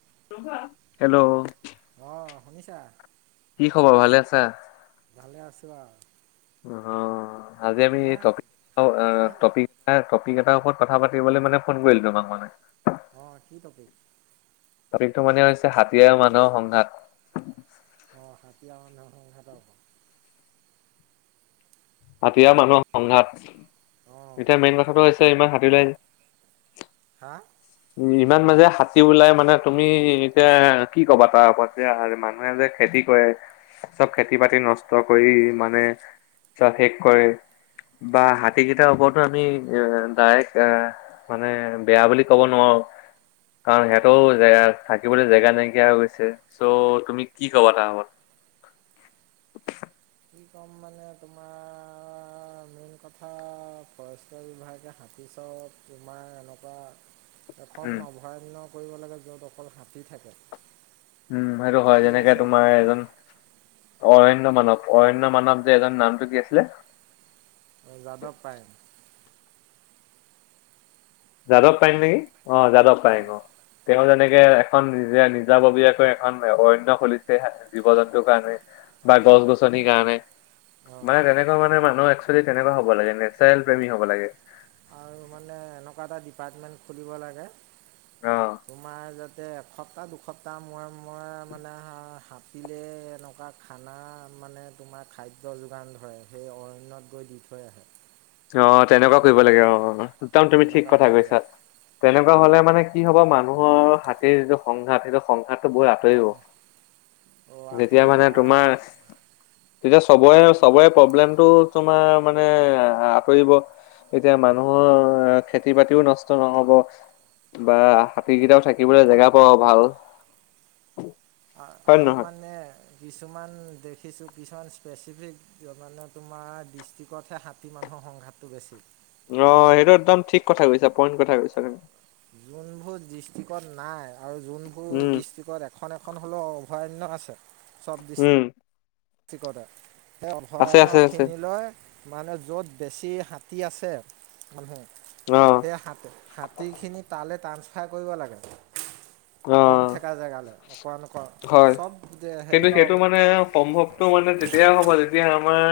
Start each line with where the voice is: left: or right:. left: Hello
right: অ', শুনিছা?
left: কি খবৰ ভালে আছা?
right: ভালে আছোঁ বাৰু।
left: অ', আজি আমি টপিক
right: হা
left: টপিক এটা টপিক এ এটা ওপৰত কথা পাতিবলৈ মানে ফোন কৰিলো তোমাক মানে।
right: অ', কি তপিক?
left: টপিকটো মানে হৈছে হাতী আৰু মানুহৰ সংঘাত।
right: অ', হাতী আৰু মানুহৰ সংঘাত।
left: হাতি আৰু মানুহৰ সংঘাত।
right: অঁ
left: এতিয়া মেইন কথাটো হৈছে ইমান হাতী ওলাই
right: হা
left: উম ইমান মাজে হাতী ওলাই মানে তুমি এতিয়া কি কবা তাৰ ওপৰত যে মানুহে যে খেতি কৰে। চব খেতি বাতি নষ্ট কৰি মানে চব শেষ কৰে। বা হাতী কেইটাৰ ওপৰতো আমি ডাইৰেক্ট এ মানে বেয়া বুলি ক'ব নোৱাৰো। অ'। কাৰণ সিহঁতেও
right: অঁ
left: জেগা থাকিবলৈ জেগা নাইকিয়া হৈ গৈছে। চ' তুমি কি কবা তাৰ ওপৰত? [inaudible]
right: কি ক'ম মানে তোমাৰ মেইন কথা ফৰেষ্টৰ বিভাগে শান্তি চব তোমাৰ এনেকুৱা
left: উম
right: এখন অভৰন্য য'ত অকল হাতী থাকে।
left: উম, সেইটো হয়,
right: ঠিক
left: যেনেকে
right: আছে
left: তোমাৰ এজন অৰণ্য মানৱ অৰণ্য মানৱ যে এজন নামটো কি আছিলে?
right: যাদৱ পায়েং।
left: যাদৱ পাৰিম নেকি অ' যাদৱ পায়েং
right: অঁ
left: অ'। তেওঁ যেনে এনেকে এখন নিজে নিজাববীয়াকৈ এখন অৰণ্য খুলিছে জীৱ জন্তুৰ কাৰণে। বা গছ গছনিৰ কাৰণে।
right: অঁ
left: মানে তেনেকুৱা মানে মানুহ এক্সোলি তেনেকুৱা হ'ব লাগে নেচাৰেল প্ৰেমী হ'ব লাগে।
right: আৰু মানে এনেকুৱা এটা ডিপাৰ্টমেণ্ট খুলিব লাগে।
left: অ
right: তোমাৰ যাতে এ এসপ্তাহ দুসপ্তাহ মূৰে মূৰে মানে হাতিলে এনেকুৱা খানা মানে তোমাৰ খাদ্য যোগান ধৰে। সেই অৰণ্যত গৈ দি থৈ আহে।
left: অ', তেনেকুৱা কৰিব লাগে অ' একদম তুমি ঠিক
right: তেনেকুৱা
left: কথা
right: কৰি
left: কৈছা
right: ওলাই
left: তেনেকুৱা হ'লে। মানে কি হ'ব মানুহৰ হাতীৰ যিটো সংঘাত সেইটো সংঘাত বহুত আঁতৰিব।
right: কম
left: তেতিয়া
right: আঁতৰিব
left: মানে
right: আৰু
left: তোমাৰ তেতিয়া চবৰে চবৰে প্ৰব্লেমটো তোমাৰ মানে আহ আঁতৰিব এতিয়া মানুহৰ খেতি বাতিও নষ্ট নহ'ব। বা হাতীকেইটাও থাকিবলৈ জেগা পাব ভাল। হয় নে
right: আৰু
left: নহয়?
right: মানে কিছুমান দেখিছো কিছুমান স্পেচিফিক মানে তোমাৰ ডিষ্ট্ৰিকতহে হাতী মানুহৰ সংঘাতটো বেছি।
left: অ', সেইটো একদম ঠিক কথা কৈছা পইণ্ট কথা কৈছা তুমি।
right: যোনবোৰ ডিষ্ট্ৰিকত নাই আৰু যোনবোৰ
left: উম,
right: ডিষ্ট্ৰিকত এখন এখন হ'লেও অভয়াৰণ্য আছে।
left: উম।
right: দিস্তিকৈলে সেই
left: আছে আছে আছে
right: অভয়াৰণ্যখিনিলৈ মানে য'ত বেছি হাতী আছে মানুহ
left: অ',
right: সেই হাতীখিনি তালৈ ট্ৰাসফাৰ কৰিব লাগে।
left: [inaudible]
right: কম থেকা জেগালৈ অকণ নক
left: হয়।
right: চব হেৰি ন।
left: তটো মানে তেতিয়া হ'বা তেতিয়া আমাৰ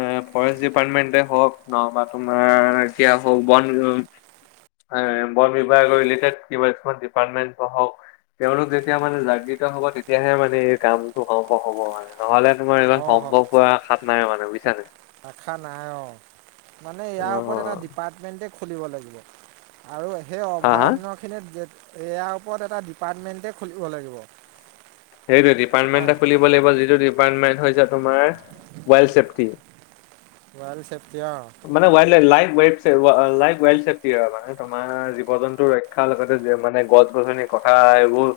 left: এ ফৰেষ্ট ডিপাৰ্টমেন্টে হওঁক নহ'বা তোমাৰ এতিয়া হওঁক বন বিভাগ বন বিভাগৰ ৰেলিটেড কিবা এনেকুৱা ডিপাৰ্টমেণ্ট হওঁক। তেওঁলোক যেতিয়া মানে জাগ্ৰীত হ'ব তেতিয়াহে মানে এই কামটো হওঁ হওঁ হ'ব মানে নহ'লে তোমাৰ ইমান
right: অঁ
left: সম্ভৱ পৰা আসাত নাই মানে বুজিছানে।
right: আখা নাই অ' মানে
left: অ
right: ইয়াৰ ওপৰত এটা ডিপাৰ্টমেণ্টেই খুলিব লাগিব। আৰু সেই
left: হা হা
right: অভয়াৰণ্যখিনিত ইয়াৰ ওপৰত এটা ডিপাৰ্টমেণ্টেই খুলিব লাগিব।
left: সেইটোৱে ডিপাৰ্টমেণ্ট
right: নাই
left: এটা খুলিব লাগিব যিটো ডিপাৰ্টমেণ্ট হৈছে তোমাৰ ৱেলড চছেফটি।
right: ৱেল্ড চেকটি অ'।
left: ল ৱেল্ড চেফটি হয় মানে তোমাৰ জীৱ জন্তু ৰক্ষাৰ লগতে মানে গছ গছনি কথা এইবোৰ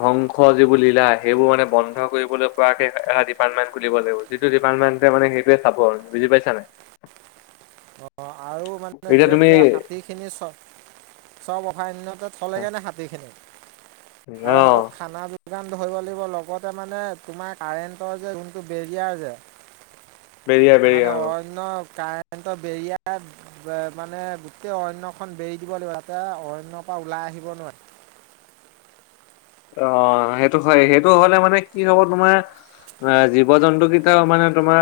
left: ধ্বংস যি বুলি সেইবোৰ মানে বন্ধ কৰিবলৈ পৰাকে এটা ডিপাৰ্টমেণ্ট খুলিব লাগিব। যিটো ডিপাৰ্টমেণ্টে মানে সেইটোৱে চাব। বুজি পাইছানে?
right: অ'। মানে য'ত
left: তুমি
right: যোৱা হাতীখিনি চ-চব অসাহনতে থ'লেগৈনে হাতীখিনি। আৰু
left: অ
right: সিহঁতক খানা যোগান ধৰিব লাগিব। লগতে মানে তোমাৰ কাৰেণ্টৰ যে যোনটো বেৰিয়াৰ
left: বেৰিয়া
right: যে
left: বেৰিয়া
right: মানে
left: অ
right: অৰণ্য কাৰেণ্টৰ বেৰিয়া মানে গোটেই অৰণ্যখন বেৰি দিব লাগিব, যাতে অৰণ্যৰ পৰা ওলাই আহিব নোৱাৰে।
left: [inaudible] অ', সেইটো হয়। সেইটো হ'লে মানে কি হ'ব তোমাৰ অ', জীৱ জন্তু কেইটাও মানে তোমাৰ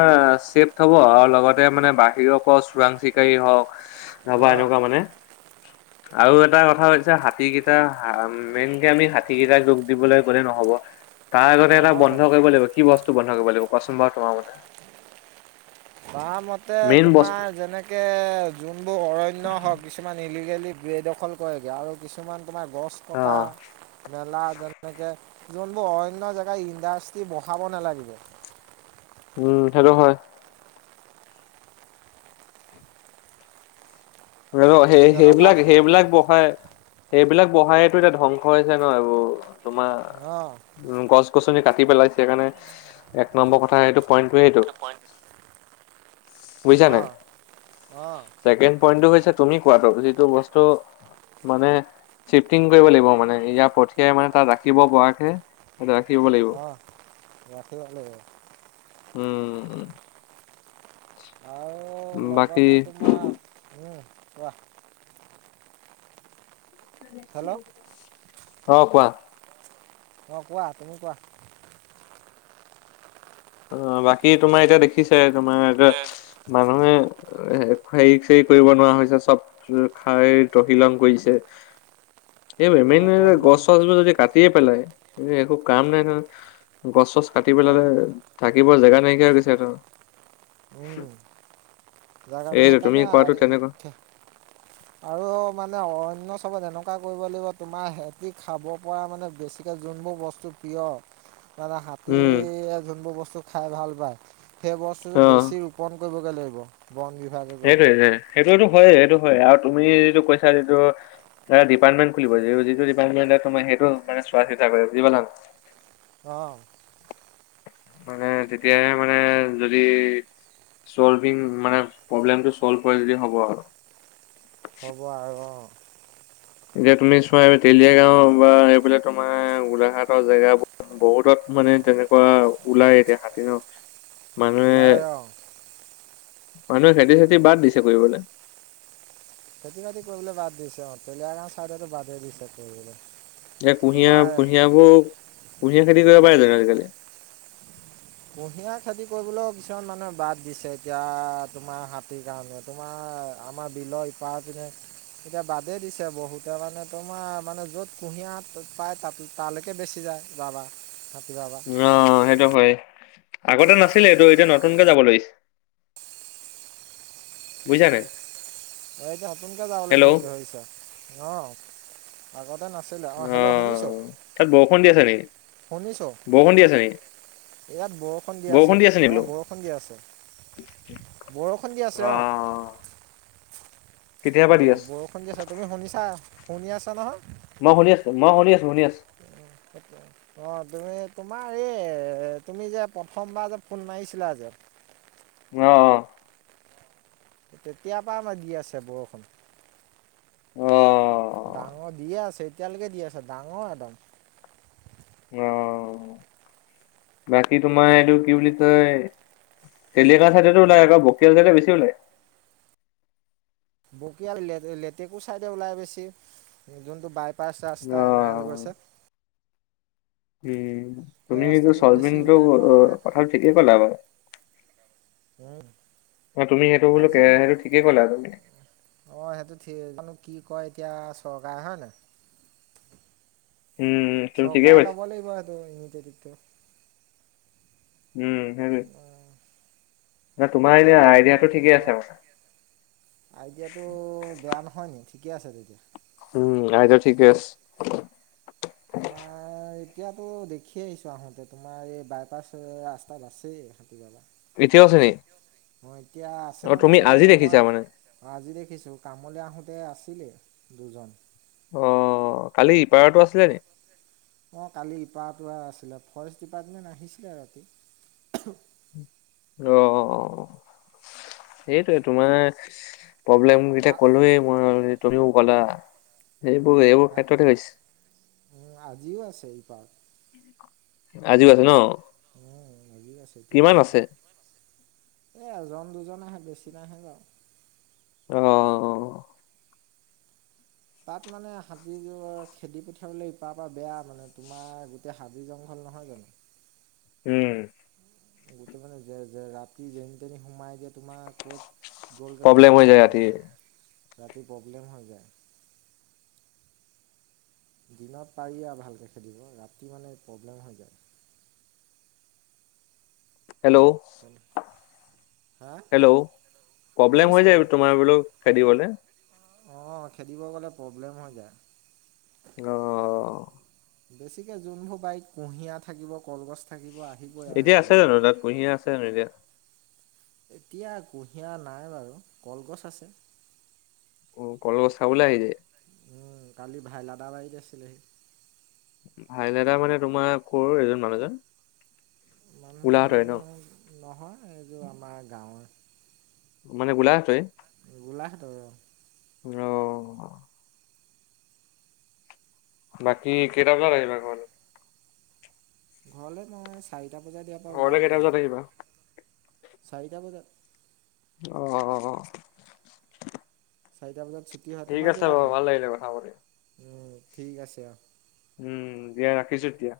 left: চছেফ হ'ব আৰু লগতে মানে বাহিৰৰ পৰা চোৰাং চ চিকাৰী হওঁক নহ'বা
right: অঁ
left: এনেকুৱা মানে। আৰু এটা কথা হৈছে হাতী কেইটা হা-ম মেইনকে আমি হাত- সিকেইটাক দোষ দিবলৈ গ'লে নহব। তাৰ আগতে এটা
right: নহ'ব
left: বন্ধ কৰিব লাগিব, কি বস্তু বন্ধ কৰিব লাগিব, কোৱাচোন তোমাৰ মতে?
right: মোৰ মতে
left: মেইন বস্তু
right: তোমাৰ যেনেকে যোনবোৰ অৰণ্য হওক, কিছুমান ই লিগেলী বেদখল কৰেগৈ। আৰু কিছুমান তোমাৰ গছ
left: অ
right: কতা-মেলা যেনেকে যোনবোৰ অৰণ্য জেগা, ইণ্ডাষ্ট্ৰী বহাব নেলাগিব।
left: উম, সেইটো হয়। হৈয়ো,
right: তেনেকুৱা
left: সেই-সেইবিলাক-সেইবিলাক বহায় সেইবিলাক বহাইতো এতিয়া ধ্বংস হৈছে ন' এইবোৰ। তোমাৰ,
right: অঁ
left: গছ-গছনি কাট টি পেলাইছে সেইকাৰণে। এক নম্বৰ কথা, সেইটো পইণ্টটোৱে সেইটো।
right: এইটো পইণ্ট
left: বুজিছা নে নাই?
right: অঁ অঁ
left: চেকেণ্ড পইন্টটো হৈছে তুমি কোৱাটো, যিটো বস্তু মানে শ্বিফটিং কৰিব লাগিব মানে। ইয়াৰ পঠিয়াই মানে তাত ৰাখিব পৰাকে তাত ৰাখিব লাগিব
right: অহ, ৰাখিব লাগিব।
left: উম।
right: আৰু
left: বাকী
right: লগতে তোমাৰ, উম কোৱা। হেল্ল'
left: অ' কোৱা।
right: অ' কোৱা। তুমি কোৱা।
left: অ', বাকী তোমাৰ এতিয়া দেখিছায়ে তোমাৰ, মানুহে অ', হে-হেৰি-চেৰি কৰিব নোৱাৰা হৈ যায়। চব খাই তহিলং কৰিছে। [inaudible] এই
right: অ
left: [unintelligible]
right: তহিলং
left: গছ-চছবোৰ যদি কাটিয়ে পেলায়, একো কাম নাই নহয়। গছ-চছ কাটি পেলালে, থাকিব জাগা নাইকিয়া হৈ গৈছে সিহঁতৰ।
right: উম। জাগা নে
left: এইটো তুমি
right: সেইকাৰণে আ
left: কোৱাটো তেনেকুৱা
right: আৰু মানে অৰন্য চবত এনেকুৱা কৰিব লাগিব, তোমাৰ সিহঁতি খাব পৰা মানে বেছিকে যোনবোৰ বস্তু প্ৰিয় মানে
left: উম
right: হাতীয়ে যোনবোৰ বস্তু খাই ভাল পায়, সেই
left: অ
right: বস্তুটো বেছি ৰূপণ কৰিবগৈ লাগিব। বন বিভাগে কৰিব
left: সেইটোৱে। সেইটোৱেইটো ভয়, সেইটো ভয়। আৰু তুমি যিটো কৈছা, যিটো আ' ডিপাৰ্টমেণ্ট খুলিব। যি যিটো ডিপাৰ্টমেণ্টত তুমা সেইটোও পাৰে চোৱা-চিতা কৰে, বুজি পালাং?
right: অহ।
left: [unintelligible] মানে তেতিয়াহে মানে, যদি চলভিং মানে প্ৰব্লেমটো চল্ভ হয় যদি হ'ব আৰু।
right: হ'ব আৰু অহ
left: এতিয়া তুমি চোৱা, এই তেলিয়াগাঁও বা এইফালে তোমাৰ গোলাঘাটৰ জেগাবোৰ বহুতত মানে তেনেকুৱা ওলায় এতিয়া হাতী মানুহে
right: ওলায়, অ'
left: মানুহে খেতি চেতি বাদ দিছে কৰিবলে।
right: খেতি বাতি কৰিবলে বাদ দিছে অ'। তেলীয়াগাঁও চাইডটো বাদেই দিছে কৰিবলৈ।
left: এ
right: তোমাৰ
left: কুঁহিয়া-কুঁহিয়াবোৰ, কুঁহিয়াৰ খেতি কৰিব পাৰে চোন আজিকালি।
right: কুঁহিয়াৰ খেতি কৰিবলৈও কিছুমান মানুহে বাদ দিছে, এতিয়া তোমাৰ হাতীৰ কাৰণে। তোমাৰ হয়, আমাৰ বিলৰ ইপাৰ পিনে এতিয়া বাদেই দিছে বহুতে মানে তোমাৰ মানে য'ত কুঁহিয়াৰ পা-পায় তাত তালৈকে বেছি যায়। [inaudible] বাবা। হাতী বাবা
left: অ', সেইটো হয়ে। আগতে নাছিলে এইটো। এতিয়া নতুনকে যাব লৈছে। বুজিছানে নাই?
right: অ' এতিয়া নতুনকে যাবলৈ
left: হেল্ল'
right: ধ-ধৰিছে, অহ। আগত
left: অহ, তাত বৰষুণ দি আছে নেকি?
right: শুনিছোঁ
left: বৰষুণ দি আছে নেকি?
right: ইয়াত বৰষুণ দি আছা, অ বৰষুণ দি আছে। বৰষুণ দি আছে অঁ
left: আহ।
right: অ বৰষুণ দি আছে। তুমি শুনিছা শুনি আছা নহয়?
left: মই শুনি আছো। মই শুনি আছো, শুনি আছো
right: [unintelligible] অ', তুমি তোমাৰ এই তুমি যে প্ৰথমবাৰ যে ফোন মাৰিছিলা যে।
left: অ', অ'।
right: তেতিয়াপা আমা দি আছে বৰষুণ।
left: অ
right: ডাঙৰ দিয়ে আছে এতিয়ালৈকে দি আছে ডাঙৰ একদম।
left: অ'। বাকী তোমাৰ এইটো কি বুলি কয় তেলিয়াগাওঁ চাইডতো ওলাই আকৌ বকিয়ল চাইডে বেছি ওলায়।
right: বকিয়াল [unintelligible] তেকো চাইডে ওলাই বেছি, যোনটো বাই পাছ
left: অ
right: ৰাস্তা এনাৰেল গৈছে।
left: উম,
right: সেই
left: তুমি কিন্তু
right: ৰাস্তাটোত বেছি
left: চলবিনটো
right: উলিয়াই মই
left: অ-কথাটো ঠিকেই কলা বাৰু।
right: উম
left: অ', তুমি সেইটো বলো
right: আজি মই
left: কে-সেইটো ঠিকেই ক'লা
right: অ সেইটো ঠিক
left: [unintelligible]
right: জানো কি কয় এতিয়া চৰকাৰে হয় নাই?।
left: উম তুমি ঠিকেই
right: চৰকাৰে
left: কৈছা
right: লব লাগিব এইটো [unintelligible] টো।
left: উম, সেইটোৱে। তোমাৰ
right: এতিয়া
left: এনে
right: তোমাৰ
left: আইডিয়াটো ঠিকেই
right: অ
left: আছে মানে।
right: আইডিয়াটো বেয়া নহয় নি, ঠিকে আছে তেতিয়া।
left: উম, আইডিয়া ঠিকে আছে [inaudible]
right: তোমাৰ এত তিয়াতো দেখি আহিছোঁ আহোঁতে, তোমাৰ এই বাইপাছ এ ৰাস্তাত আছেই।
left: এতিয়াও আছেনি?।
right: অ', এতিয়া আছেনে নাই
left: আজি
right: নাজানো
left: দেখিছা
right: মই,
left: মানে?
right: আজি দেখিছো কামলে আহোঁতে আছ ছিলে, দুজন।
left: অ', কালি ইপাৰতো আছিলে নি?।
right: অ', কালি ইপাৰটো আছিলে, ফৰেষ্ট ডিপাৰ্টমেণ্ট আহিছিলে ৰাতি।
left: [inaudible] অ', সেইটোৱেইটো মানে প্ৰব্লেম গিটা
right: আ
left: কলোৱে মই অলৰেডি, তুমিও ক'লা। এইবোৰ-এইবোৰ ক্ষেত্ৰতে হৈছে।
right: আজিও আছে ইপাৰত।
left: আজিও আছে ন।
right: উম, লাগি আছো এতিয়া
left: কিমান
right: আছো
left: আছে?
right: কিমান আছে। এ এজন দুজন নাহে বেছি নাহে বাৰু।
left: অ', অ'।
right: তাত মানে হাতিযোৰ খেদি পঠিয়াবলৈ ইপাৰ পৰা বেয়া মানে, তোমাৰ গোটেই হাবি জংঘল নহয় জানো।
left: [inaudible] উম।
right: গোটেই মানে ৰাতি যেনি তেনি সোমাই দিয় তোমাৰ ক'ত। গ'লগৈ
left: প্ৰব্লেম
right: ধৰিব
left: হৈ যায়
right: নোৱাৰি
left: ৰাতি।
right: ইতে ৰাতি প্ৰব্লেম হৈ যায়। দিনত পাৰি আৰু ভালকৈ ৰাতি মানে প্ৰব্লেম হৈ যায়।
left: হেল্ল'
right: হা
left: হেল্ল' প্ৰব্লেম হৈ
right: শুনিছোঁ
left: যায় তোমাৰ বোলো খেদিবলৈ।
right: অ', খেদিব গ'লে প্ৰব্লেম হৈ যায়।
left: অ'।
right: বেছিকে যোনভোৰ বাৰীত কুঁহিয়া থাকিব, কলগছ থাক
left: এতিয়া আছে জানো তাত কুঁহিয়া আছে জানো এতিয়া।
right: এতিয়া কুঁহিয়া নাই বাৰু, কলগছ আছে।
left: অ', কলগছ খাবলে আহি যায়।
right: উম, কালি ভাইলাদাৰ বাৰীত আছিলেহি।
left: ভাই দাদা মানে তোমাৰ কৰ এজন মানুহজন।
right: মানুহজন
left: গোলাঘাটৰে ন?
right: নহয় এইযোৰ আমাৰ গাঁৱৰে।
left: মানে গোলাঘাটৰ।
right: গোলাঘাটৰে।
left: অ' বাকী কেইটা বজা আহিবা ঘৰত।
right: ঘৰলৈ মই চাৰিটা বজাত ইয়াৰ পৰা
left: ঘৰলে
right: ওলাই
left: কেইটা
right: দিম
left: বজাত
right: আৰু।
left: আহিবা?
right: চাৰিটা বজাত।
left: আহ
right: চাৰিটা বজাত ছুটি হয়
left: ঠিক
right: তোমাৰ
left: আছে বাৰু ভাল লাগিলে কথা পাতি।
right: ঠিকে আছে।
left: উম, দিয়া ৰাখিছো এতিয়া।